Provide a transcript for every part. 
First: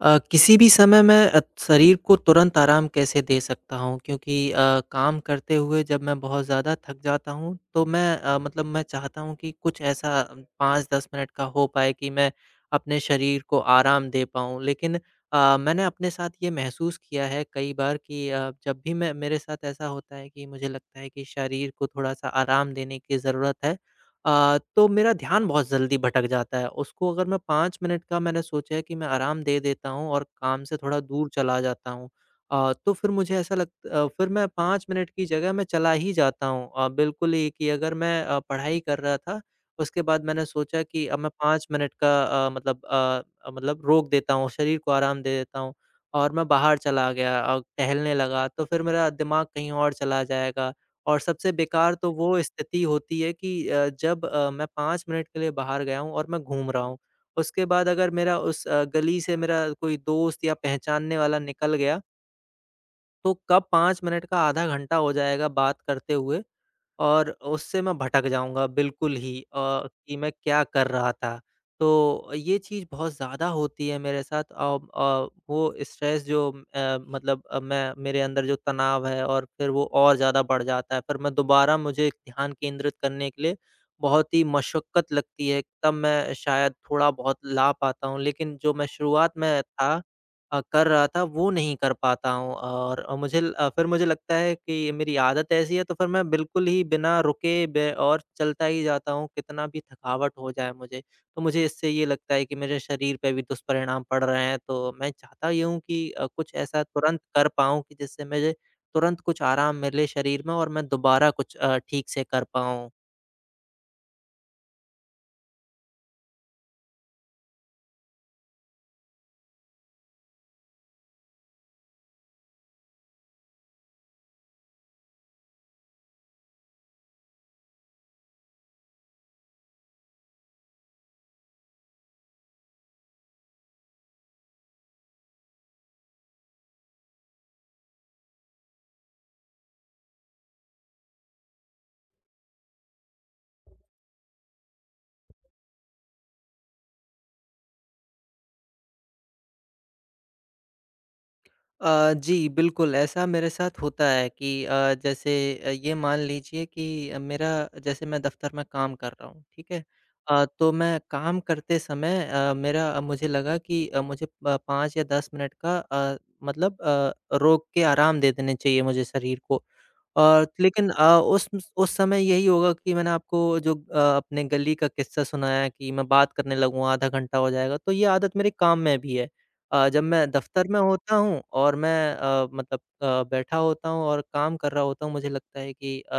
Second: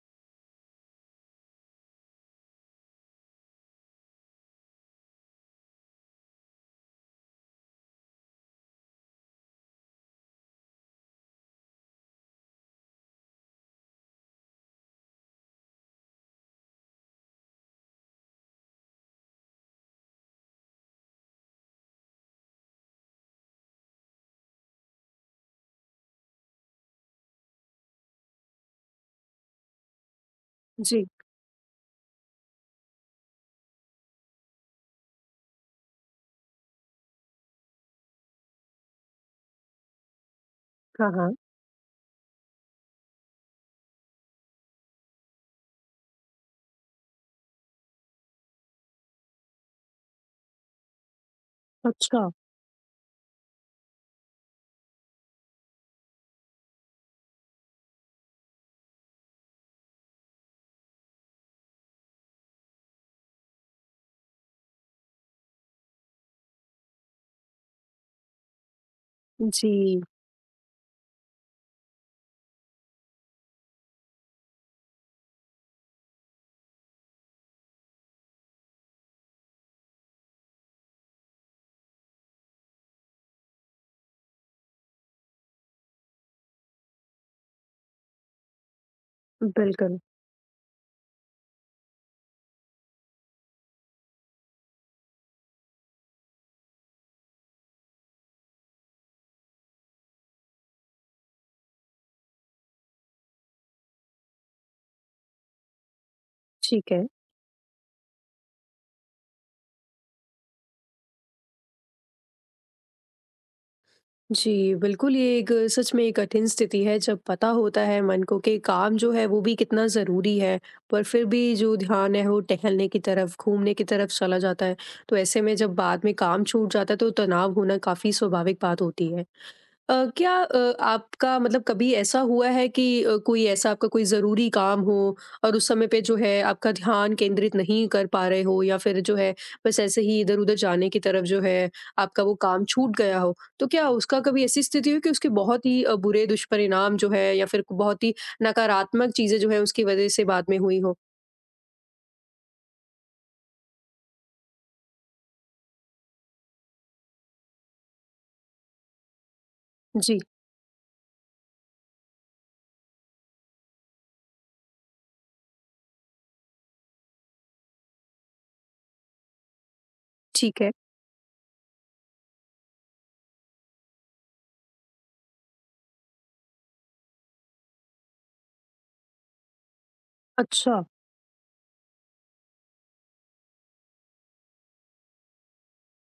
किसी भी समय मैं शरीर को तुरंत आराम कैसे दे सकता हूँ? क्योंकि काम करते हुए जब मैं बहुत ज़्यादा थक जाता हूँ, तो मैं मतलब मैं चाहता हूँ कि कुछ ऐसा 5-10 मिनट का हो पाए कि मैं अपने शरीर को आराम दे पाऊँ। लेकिन मैंने अपने साथ ये महसूस किया है कई बार कि जब भी मैं मेरे साथ ऐसा होता है कि मुझे लगता है कि शरीर को थोड़ा-सा आराम देने की ज़रूरत है। तो मेरा ध्यान बहुत जल्दी भटक जाता है। उसको अगर मैं 5 मिनट का मैंने सोचा है कि मैं आराम दे देता हूँ और काम से थोड़ा जी, दूर चला जाता हूँ। अ, तो फिर मुझे ऐसा लग अ, फिर मैं 5 मिनट की जगह मैं चला ही जाता हूँ। बिल्कुल ही कि अगर मैं पढ़ाई कर रहा था, उसके बाद मैंने सोचा कि हाँ, अब मैं हाँ। 5 मिनट का अ, मतलब अ, मतलब रोक देता हूँ, शरीर को आराम दे देता हूँ और मैं बाहर चला गया और टहलने लगा, तो फिर मेरा दिमाग कहीं और चला जाएगा। और सबसे बेकार तो अच्छा, वो स्थिति होती है कि जब मैं 5 मिनट के लिए बाहर गया हूँ और मैं घूम रहा हूँ। उसके बाद अगर मेरा उस गली से मेरा कोई दोस्त या पहचानने वाला निकल गया, तो कब 5 मिनट का आधा घंटा हो जाएगा बात करते हुए और उससे मैं भटक जाऊँगा बिल्कुल ही जी, कि मैं क्या कर रहा था। तो ये चीज़ बहुत ज़्यादा होती है मेरे साथ। वो स्ट्रेस जो मतलब मैं मेरे अंदर जो तनाव है और फिर वो और ज़्यादा बढ़ जाता है। फिर मैं दोबारा मुझे ध्यान केंद्रित करने के लिए बहुत ही मशक्कत लगती है, तब मैं शायद थोड़ा बहुत ला पाता हूँ। लेकिन जो मैं शुरुआत में था बिल्कुल, कर रहा था वो नहीं कर पाता हूँ और फिर मुझे लगता है कि मेरी आदत ऐसी है तो फिर मैं बिल्कुल ही बिना रुके बे और चलता ही जाता हूँ, कितना भी थकावट हो जाए मुझे। तो मुझे इससे ये लगता है कि मेरे शरीर पे भी दुष्परिणाम पड़ रहे हैं, तो मैं चाहता ये हूँ कि कुछ ऐसा ठीक है। तुरंत कर पाऊँ कि जिससे मुझे तुरंत कुछ आराम मिले शरीर में और मैं दोबारा कुछ ठीक से कर पाऊँ। जी, बिल्कुल, ये एक सच में एक कठिन स्थिति है जब पता होता है मन को कि काम जो है वो भी कितना ज़रूरी है, पर फिर भी जो ध्यान है वो टहलने की तरफ, घूमने की तरफ चला जाता है। तो ऐसे में जब बाद में काम छूट जाता है तो तनाव होना काफ़ी स्वाभाविक बात होती है। क्या आपका मतलब कभी ऐसा हुआ है कि कोई ऐसा आपका कोई ज़रूरी काम हो और उस समय पे जो है आपका ध्यान केंद्रित नहीं कर पा रहे हो या फिर जो है बस ऐसे ही इधर-उधर जाने की तरफ जो है आपका वो काम छूट गया हो? तो क्या उसका कभी ऐसी स्थिति हुई कि उसके बहुत ही बुरे दुष्परिणाम जो है या फिर बहुत ही नकारात्मक चीज़ें जो है उसकी वज़ह से बाद में हुई हो? जी, बिल्कुल, ऐसा मेरे साथ होता है कि जैसे ये मान लीजिए कि मेरा जैसे मैं दफ़्तर में काम कर रहा हूँ, ठीक है? जी, तो मैं काम करते समय मुझे लगा कि मुझे प 5 या 10 मिनट का मतलब रोक के आराम दे देने चाहिए मुझे शरीर को। और ठीक है। लेकिन उस समय यही होगा कि मैंने आपको जो अपने गली का किस्सा सुनाया कि मैं बात करने लगूँ, आधा घंटा हो जाएगा, तो ये आदत मेरे काम में भी है। जब मैं दफ़्तर में अच्छा, होता हूँ और मैं मतलब बैठा होता हूँ और काम कर रहा होता हूँ, मुझे लगता है कि अ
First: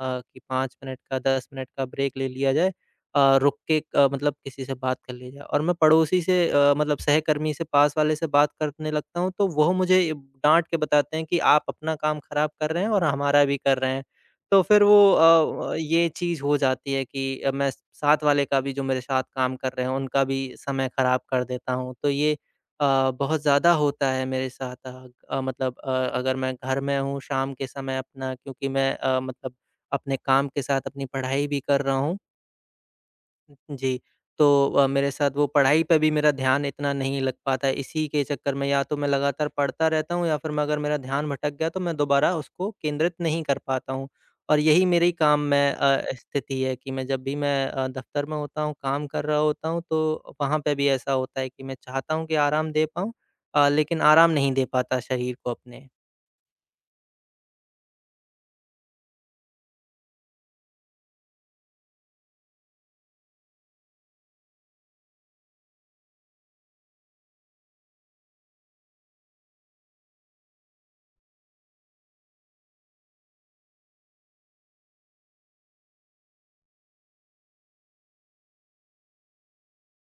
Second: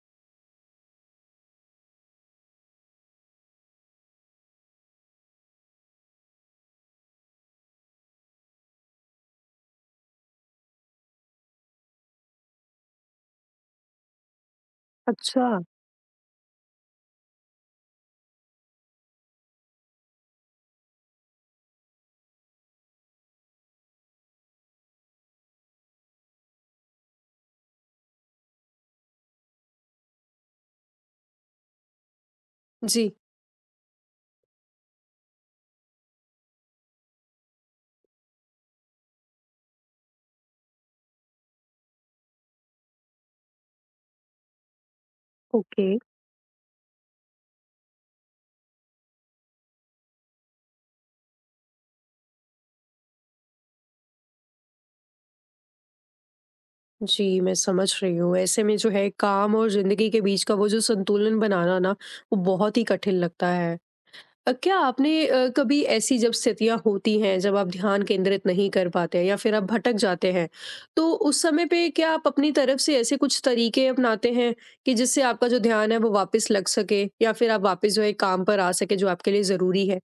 अ, कि 5 मिनट का, 10 मिनट का ब्रेक ले लिया जाए। रुक के मतलब किसी से बात कर ली जाए और मैं पड़ोसी से मतलब सहकर्मी से पास वाले से बात करने लगता हूँ तो वो मुझे डाँट के बताते हैं कि आप अपना काम ख़राब कर रहे हैं और हमारा भी कर रहे हैं। तो फिर वो अच्छा। ये चीज़ हो जाती है कि मैं साथ वाले का भी जो मेरे साथ काम कर रहे हैं उनका भी समय ख़राब कर देता हूँ। तो ये बहुत ज़्यादा होता है मेरे साथ। मतलब अगर मैं घर में हूँ शाम के समय अपना क्योंकि मैं मतलब अपने काम के साथ अपनी पढ़ाई भी कर रहा हूँ। जी। जी। तो मेरे साथ वो पढ़ाई पे भी मेरा ध्यान इतना नहीं लग पाता है, इसी के चक्कर में या तो मैं लगातार पढ़ता रहता हूँ या फिर मैं अगर मेरा ध्यान भटक गया तो मैं दोबारा उसको केंद्रित नहीं कर पाता हूँ। और यही मेरी काम में ओके। स्थिति है कि मैं जब भी मैं दफ़्तर में होता हूँ, काम कर रहा होता हूँ तो वहाँ पे भी ऐसा होता है कि मैं चाहता हूँ कि आराम दे पाऊँ, लेकिन आराम नहीं दे पाता शरीर को अपने। जी, मैं समझ रही हूँ। ऐसे में जो है काम और ज़िंदगी के बीच का वो जो संतुलन बनाना ना, वो बहुत ही कठिन लगता है। क्या आपने कभी ऐसी जब स्थितियाँ होती हैं, जब आप ध्यान केंद्रित नहीं कर पाते हैं या फिर आप भटक जाते हैं, तो उस समय पे क्या आप अपनी तरफ से ऐसे कुछ तरीके अपनाते हैं कि जिससे आपका जो ध्यान है वो वापस लग सके या फिर आप वापस जो है काम पर आ सकें जो आपके लिए ज़रूरी है?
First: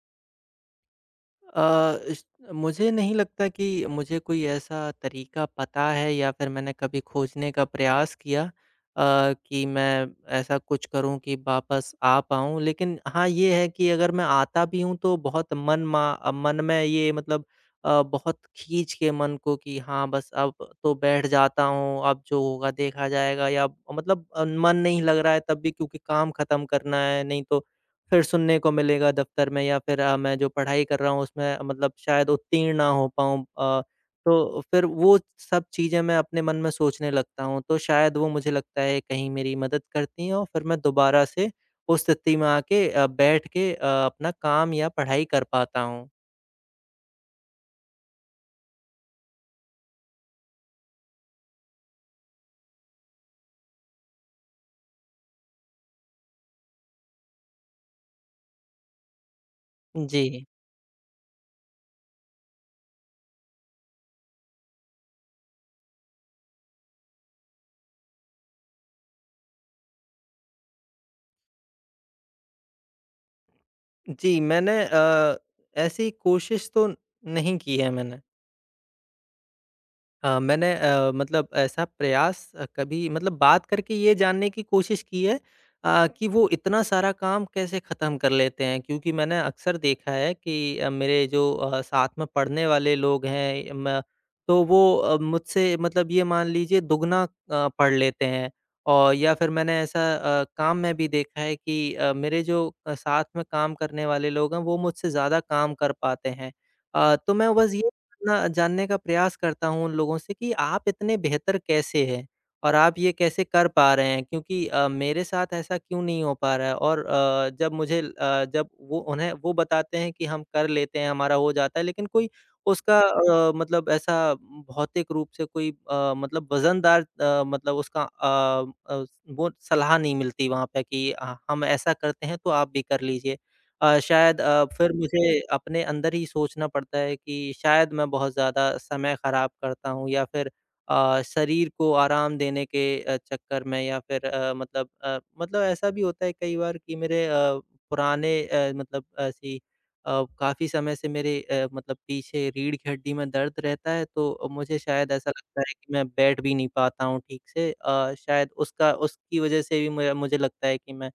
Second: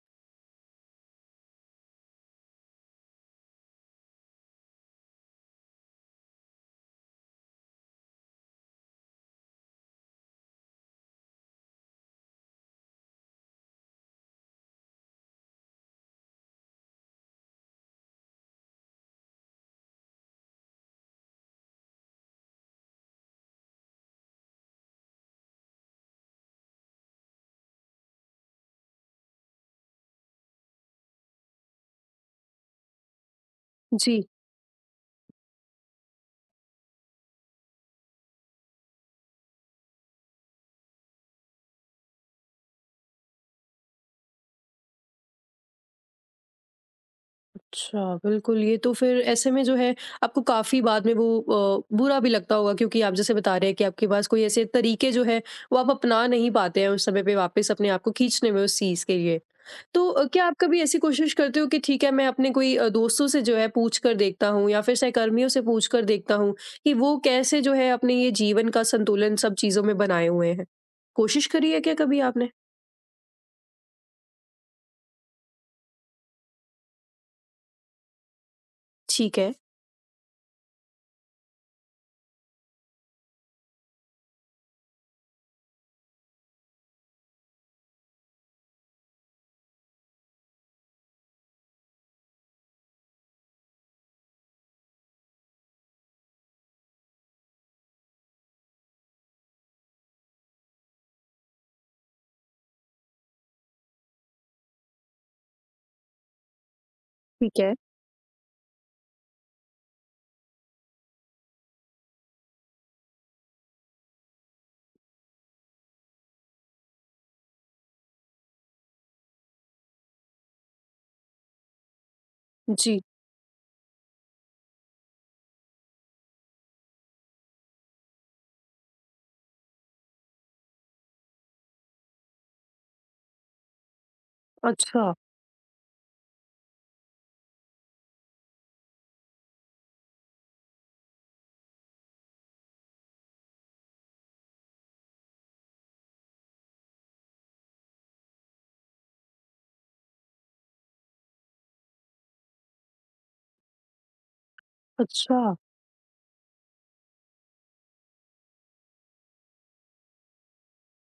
अ, इस मुझे नहीं लगता कि मुझे कोई ऐसा तरीका पता है या फिर मैंने कभी खोजने का प्रयास किया कि मैं ऐसा कुछ करूँ कि वापस आ पाऊँ। लेकिन हाँ, ये है कि अगर मैं आता भी हूँ तो बहुत मन में ये मतलब बहुत खींच के मन को कि हाँ, बस अब तो बैठ जाता हूँ, अब जो होगा देखा जाएगा या मतलब मन नहीं लग रहा है तब भी क्योंकि काम खत्म करना है, नहीं तो फिर सुनने को मिलेगा दफ़्तर में या फिर मैं जो पढ़ाई कर रहा हूँ उसमें मतलब शायद उत्तीर्ण ना हो पाऊँ। जी। तो फिर वो सब चीज़ें मैं अपने मन में सोचने लगता हूँ, तो शायद वो मुझे लगता है कहीं मेरी मदद करती हैं और फिर मैं दोबारा से उस स्थिति में आके बैठ के अपना काम या पढ़ाई कर पाता हूँ। अच्छा, बिल्कुल, ये तो फिर ऐसे में जो है आपको काफ़ी बाद में वो बुरा भी लगता होगा क्योंकि आप जैसे बता रहे हैं कि आपके पास कोई ऐसे तरीके जो है वो आप अपना नहीं पाते हैं उस समय पे वापस अपने आप को खींचने में उस चीज़ के लिए। तो जी। क्या आप कभी ऐसी कोशिश करते हो कि ठीक है, मैं अपने कोई दोस्तों से जो है पूछ कर देखता हूँ या फिर सहकर्मियों से पूछ कर देखता हूँ कि वो कैसे जो है अपने ये जीवन का संतुलन सब चीज़ों में बनाए हुए हैं? कोशिश करी है क्या कभी आपने? जी, मैंने ऐसी कोशिश तो नहीं की है मैंने। ठीक है, हाँ, मैंने मतलब ऐसा प्रयास कभी मतलब बात करके ये जानने की कोशिश की है कि वो इतना सारा काम कैसे ख़त्म कर लेते हैं क्योंकि मैंने अक्सर देखा है कि मेरे जो साथ में पढ़ने वाले लोग हैं म तो वो मुझसे मतलब ये मान लीजिए दुगना पढ़ लेते हैं और या फिर मैंने ऐसा काम में भी देखा है कि मेरे जो साथ में काम करने वाले लोग हैं, वो मुझसे ज़्यादा काम कर पाते हैं। तो मैं ठीक है। बस ये ना जानने का प्रयास करता हूँ उन लोगों से कि आप इतने बेहतर कैसे हैं? और आप ये कैसे कर पा रहे हैं? क्योंकि मेरे साथ ऐसा क्यों नहीं हो पा रहा है? और जब वो उन्हें वो बताते हैं कि हम कर लेते हैं, हमारा हो जाता है, लेकिन कोई उसका जी। मतलब ऐसा भौतिक रूप से कोई मतलब वज़नदार मतलब उसका वो सलाह नहीं मिलती वहाँ पे कि हम ऐसा करते हैं तो आप भी कर लीजिए। शायद फिर अच्छा, मुझे अपने अंदर ही सोचना पड़ता है कि शायद मैं बहुत ज़्यादा समय ख़राब करता हूँ या फिर शरीर को आराम देने के चक्कर में या फिर मतलब ऐसा भी होता है कई बार कि मेरे पुराने मतलब ऐसी काफ़ी समय से मेरे मतलब पीछे रीढ़ की हड्डी में दर्द रहता है तो मुझे शायद ऐसा अच्छा। लगता है कि मैं बैठ भी नहीं पाता हूँ ठीक से। शायद उसका उसकी वज़ह से भी मुझे मुझे लगता है कि मैं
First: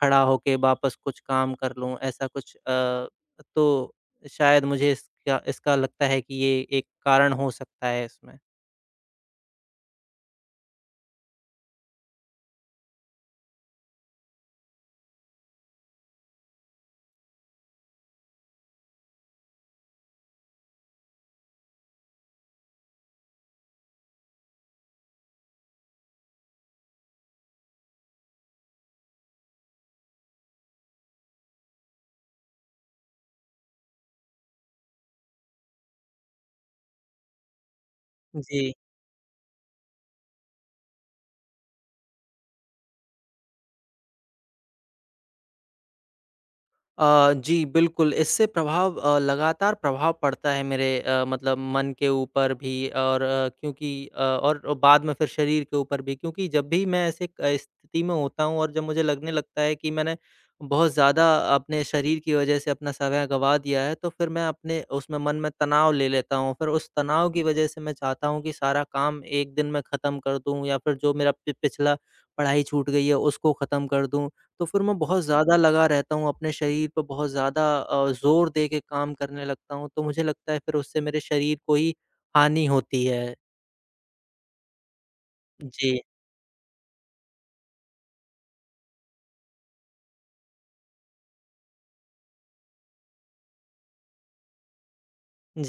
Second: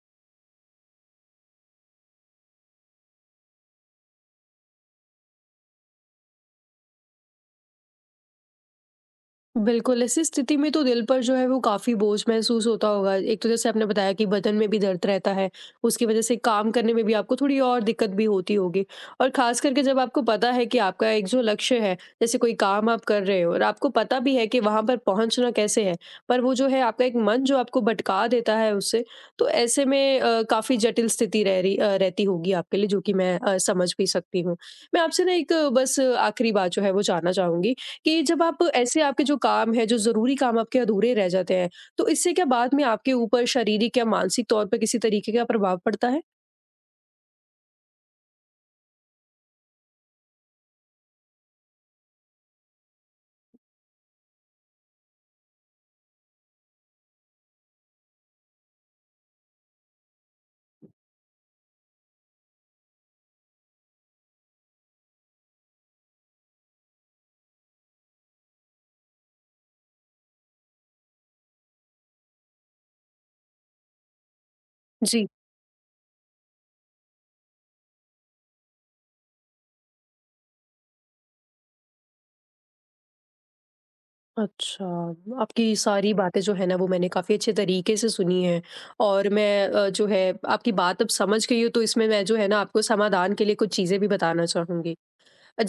खड़ा होके वापस कुछ काम कर लूँ, ऐसा कुछ। तो शायद मुझे इसका इसका लगता है कि ये एक कारण हो सकता है इसमें। बिल्कुल, ऐसी स्थिति में तो दिल पर जो है वो काफ़ी बोझ महसूस होता होगा। एक तो जैसे आपने बताया कि बदन में भी दर्द रहता है, उसकी वज़ह से काम करने में भी आपको थोड़ी और दिक्कत भी होती होगी। और ख़ास करके जब आपको पता है कि आपका एक जो लक्ष्य है, जैसे कोई काम आप कर रहे हो और आपको पता भी है कि वहाँ पर पहुँचना कैसे है, पर वो जो है आपका एक मन जो आपको भटका देता है उससे, तो ऐसे में काफ़ी जटिल स्थिति रहती होगी आपके लिए, जो कि मैं समझ भी सकती हूँ। मैं आपसे ना एक बस आखिरी बात जो है वो जानना चाहूँगी कि जब आप जी। ऐसे आपके जो काम है, जो ज़रूरी काम आपके अधूरे रह जाते हैं, तो इससे क्या बाद में आपके ऊपर शारीरिक या मानसिक तौर पे किसी तरीके का प्रभाव पड़ता है? जी, बिल्कुल, इससे प्रभाव लगातार प्रभाव पड़ता है मेरे मतलब मन के ऊपर भी, और और बाद में फिर शरीर के ऊपर भी क्योंकि जब भी मैं ऐसे स्थिति में होता हूँ और जब मुझे लगने लगता है कि मैंने बहुत ज़्यादा अपने शरीर की वजह से अपना समय गँवा दिया है, तो फिर मैं अपने उसमें मन में तनाव ले लेता हूँ। फिर उस तनाव की वजह से मैं चाहता हूँ कि सारा काम एक दिन में ख़त्म कर दूँ या फिर जो मेरा पि पिछला पढ़ाई छूट गई है, उसको ख़त्म कर दूँ। तो फिर मैं बहुत जी। ज़्यादा लगा रहता हूँ अपने शरीर पे, बहुत ज़्यादा ज़ोर दे के काम करने लगता हूँ, तो मुझे लगता है फिर उससे मेरे शरीर को ही हानि होती है। अच्छा, आपकी जी, सारी बातें जो है ना वो मैंने काफ़ी अच्छे तरीके से सुनी हैं और मैं जो है आपकी बात अब समझ गई हूँ, तो इसमें मैं जो है ना आपको समाधान के लिए कुछ चीज़ें भी बताना चाहूँगी।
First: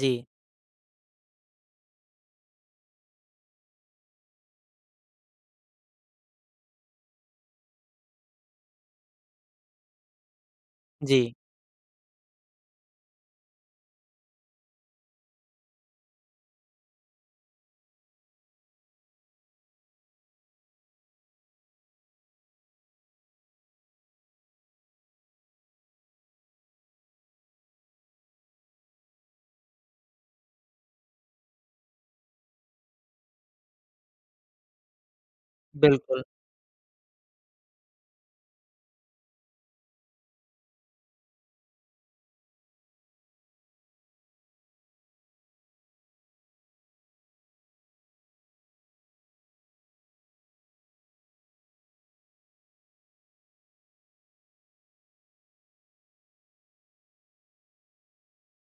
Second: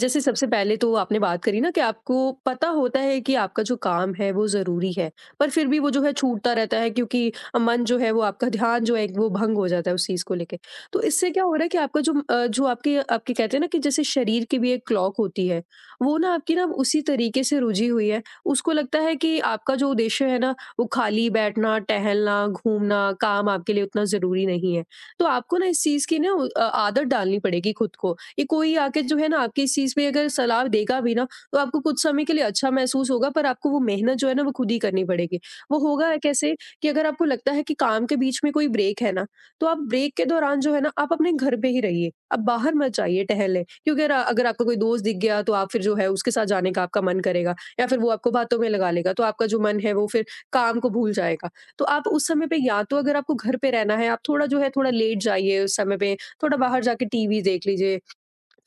जी, सबसे पहले तो आपने बात करी ना कि आपको पता होता है कि आपका जो काम है वो ज़रूरी है, पर फिर भी वो जो है छूटता रहता है क्योंकि मन जो है वो आपका ध्यान जो है वो भंग हो जाता है उस चीज़ को लेके। तो जी, इससे क्या हो रहा है कि आपका जो आपके आपके कहते हैं ना कि जैसे शरीर की भी एक क्लॉक होती है, वो ना आपकी ना उसी तरीके से रुझी हुई है। उसको लगता है कि आपका जो उद्देश्य है ना, वो खाली बैठना, टहलना, घूमना, काम आपके लिए उतना ज़रूरी नहीं है। तो आपको ना इस चीज़ की ना आदत डालनी पड़ेगी खुद को। ये कोई आके जो है ना आपकी इस चीज़ पे अगर सलाह देगा भी ना, तो आपको कुछ समय के लिए अच्छा महसूस होगा पर आपको वो मेहनत जो है ना वो खुद ही करनी पड़ेगी। वो होगा बिल्कुल, कैसे कि अगर आपको लगता है कि काम के बीच में कोई ब्रेक है ना, तो आप ब्रेक के दौरान जो है ना आप अपने घर पे ही रहिए। आप बाहर मत जाइए टहलने, क्योंकि अगर अगर आपको कोई दोस्त दिख गया तो आप फिर जो है उसके साथ जाने का आपका मन करेगा या फिर वो आपको बातों में लगा लेगा, तो आपका जो मन है वो फिर काम को भूल जाएगा। तो आप उस समय पे या तो अगर आपको घर पे रहना है आप थोड़ा जो है थोड़ा लेट जाइए उस समय पे, थोड़ा बाहर जाके टीवी देख लीजिए,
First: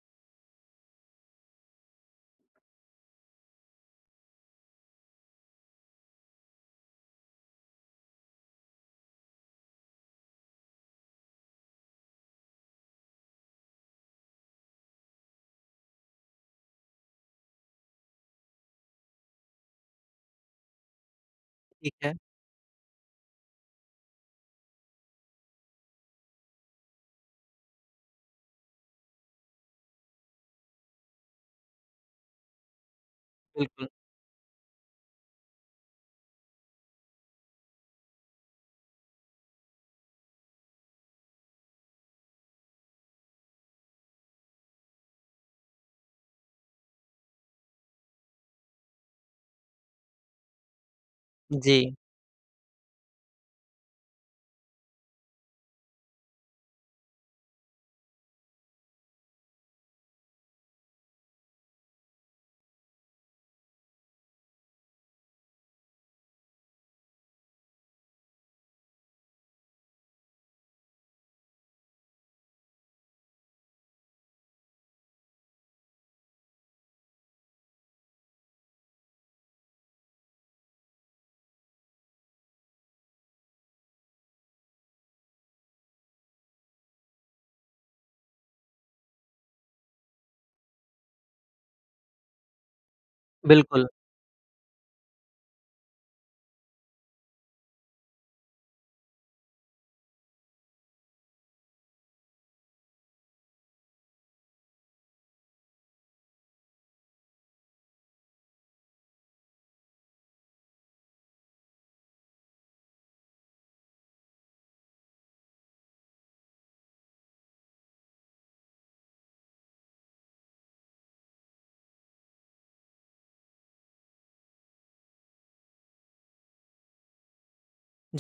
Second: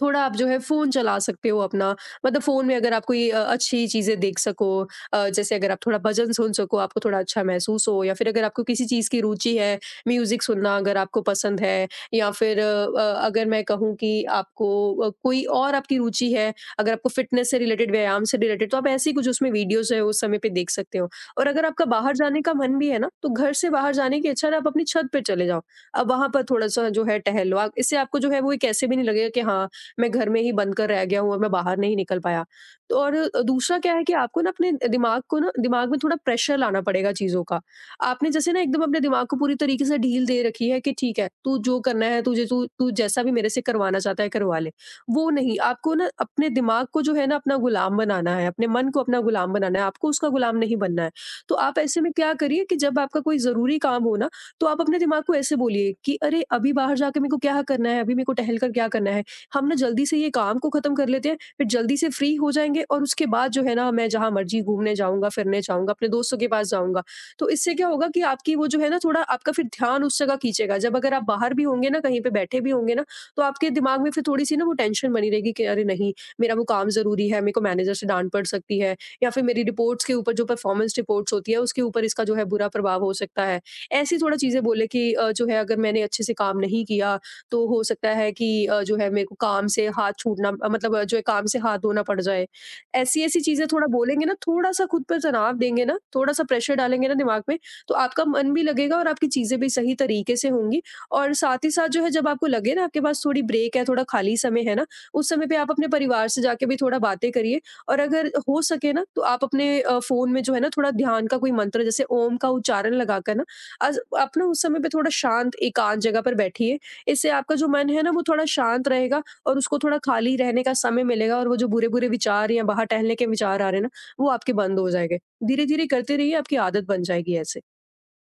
थोड़ा आप जो है फ़ोन चला सकते हो अपना। मतलब फ़ोन में अगर आप कोई अच्छी चीज़ें देख सको, जैसे अगर आप थोड़ा भजन सुन सको, आपको थोड़ा अच्छा महसूस हो, या फिर अगर आपको किसी चीज़ की रुचि है, म्यूज़िक सुनना अगर आपको पसंद है, या फिर अगर मैं कहूँ कि आपको कोई और आपकी रुचि है, अगर आपको फ़िटनेस से रिलेटेड, व्यायाम से रिलेटेड, तो आप ऐसी कुछ उसमें वीडियोज़ है उस समय पे देख सकते हो। और अगर आपका ठीक है, बाहर जाने का मन भी है ना, तो घर से बाहर जाने की अच्छा ना आप अपनी छत पे चले जाओ। अब वहाँ पर थोड़ा-सा जो है टहल लो। आप इससे आपको जो है वो एक ऐसे भी नहीं लगेगा कि हाँ, मैं घर में ही बंद कर रह गया हूँ और मैं बाहर नहीं निकल पाया। तो और दूसरा बिल्कुल, क्या है कि आपको ना अपने दिमाग को ना दिमाग में थोड़ा प्रेशर लाना पड़ेगा चीज़ों का। आपने जैसे ना एकदम अपने दिमाग को पूरी तरीके से ढील दे रखी है कि ठीक है, तू जो करना है तुझे तू तू जैसा भी मेरे से करवाना चाहता है करवा ले। वो नहीं, आपको ना अपने दिमाग को जो है ना अपना गुलाम बनाना है, अपने मन को अपना गुलाम बनाना है, आपको उसका गुलाम नहीं बनना है। तो आप जी, ऐसे में क्या करिए कि जब आपका कोई ज़रूरी काम हो ना, तो आप अपने दिमाग को ऐसे बोलिए कि अरे! अभी बाहर जाके मेरे को क्या करना है? अभी मेरे को टहल कर क्या करना है? हम ना जल्दी से ये काम को खत्म कर लेते हैं, फिर जल्दी से फ्री हो जाएँगे और उसके बाद जो है ना मैं जहाँ मर्ज़ी घूमने जाऊँगा, फिरने जाऊँगा, अपने दोस्तों के पास जाऊँगा। तो इससे क्या होगा कि आपकी वो जो है ना थोड़ा आपका फिर ध्यान उस जगह खींचेगा। जब अगर आप बाहर भी होंगे ना, कहीं पे बैठे भी होंगे ना, तो आपके दिमाग में फिर थोड़ी-सी ना वो टेंशन बनी रहेगी कि अरे नहीं, मेरा वो काम ज़रूरी है, मेरे को मैनेजर से डाँट पड़ सकती है या फिर मेरी रिपोर्ट्स के ऊपर जो परफ़ॉर्मेंस रिपोर्ट्स होती है, उसके ऊपर इसका जो है बुरा प्रभाव हो सकता है। ऐसी थोड़ा चीज़ें बोले कि जो है अगर मैंने अच्छे से काम नहीं किया तो हो सकता है कि जो है मेरे को काम से हाथ छूटना मतलब जो है काम से हाथ धोना पड़ जाए। ऐसी-ऐसी चीज़ें थोड़ा बिल्कुल। बोलेंगे ना, थोड़ा-सा खुद पर तनाव देंगे ना, थोड़ा-सा प्रेशर डालेंगे ना दिमाग में, तो आपका मन भी लगेगा और आपकी चीज़ें भी सही तरीके से होंगी। और साथ ही साथ जो है जब आपको लगे ना आपके पास थोड़ी ब्रेक है, थोड़ा खाली समय है ना, उस समय पे आप अपने परिवार से जाके भी थोड़ा बातें करिए। और अगर हो सके ना तो आप अपने फ़ोन में जो है ना थोड़ा ध्यान का कोई मंत्र जैसे ओम का उच्चारण लगाकर ना, अज आप ना उस समय पे थोड़ा शांत एकांत जगह पर बैठिए। इससे आपका जो मन है ना वो थोड़ा शांत रहेगा और उसको थोड़ा खाली रहने का समय मिलेगा और वो जो बुरे-बुरे विचार या बाहर टहलने के विचार आ रहे हैं ना, वो आपके बंद हो जाएँगे। धीरे-धीरे करते रहिए, आपकी आदत बन जाएगी ऐसे।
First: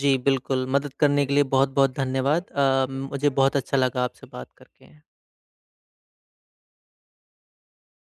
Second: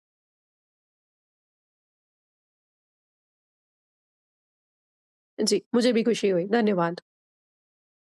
जी, बिल्कुल, मदद करने के लिए बहुत-बहुत धन्यवाद। मुझे बहुत अच्छा लगा आपसे बात करके। जी, मुझे भी खुशी हुई। धन्यवाद।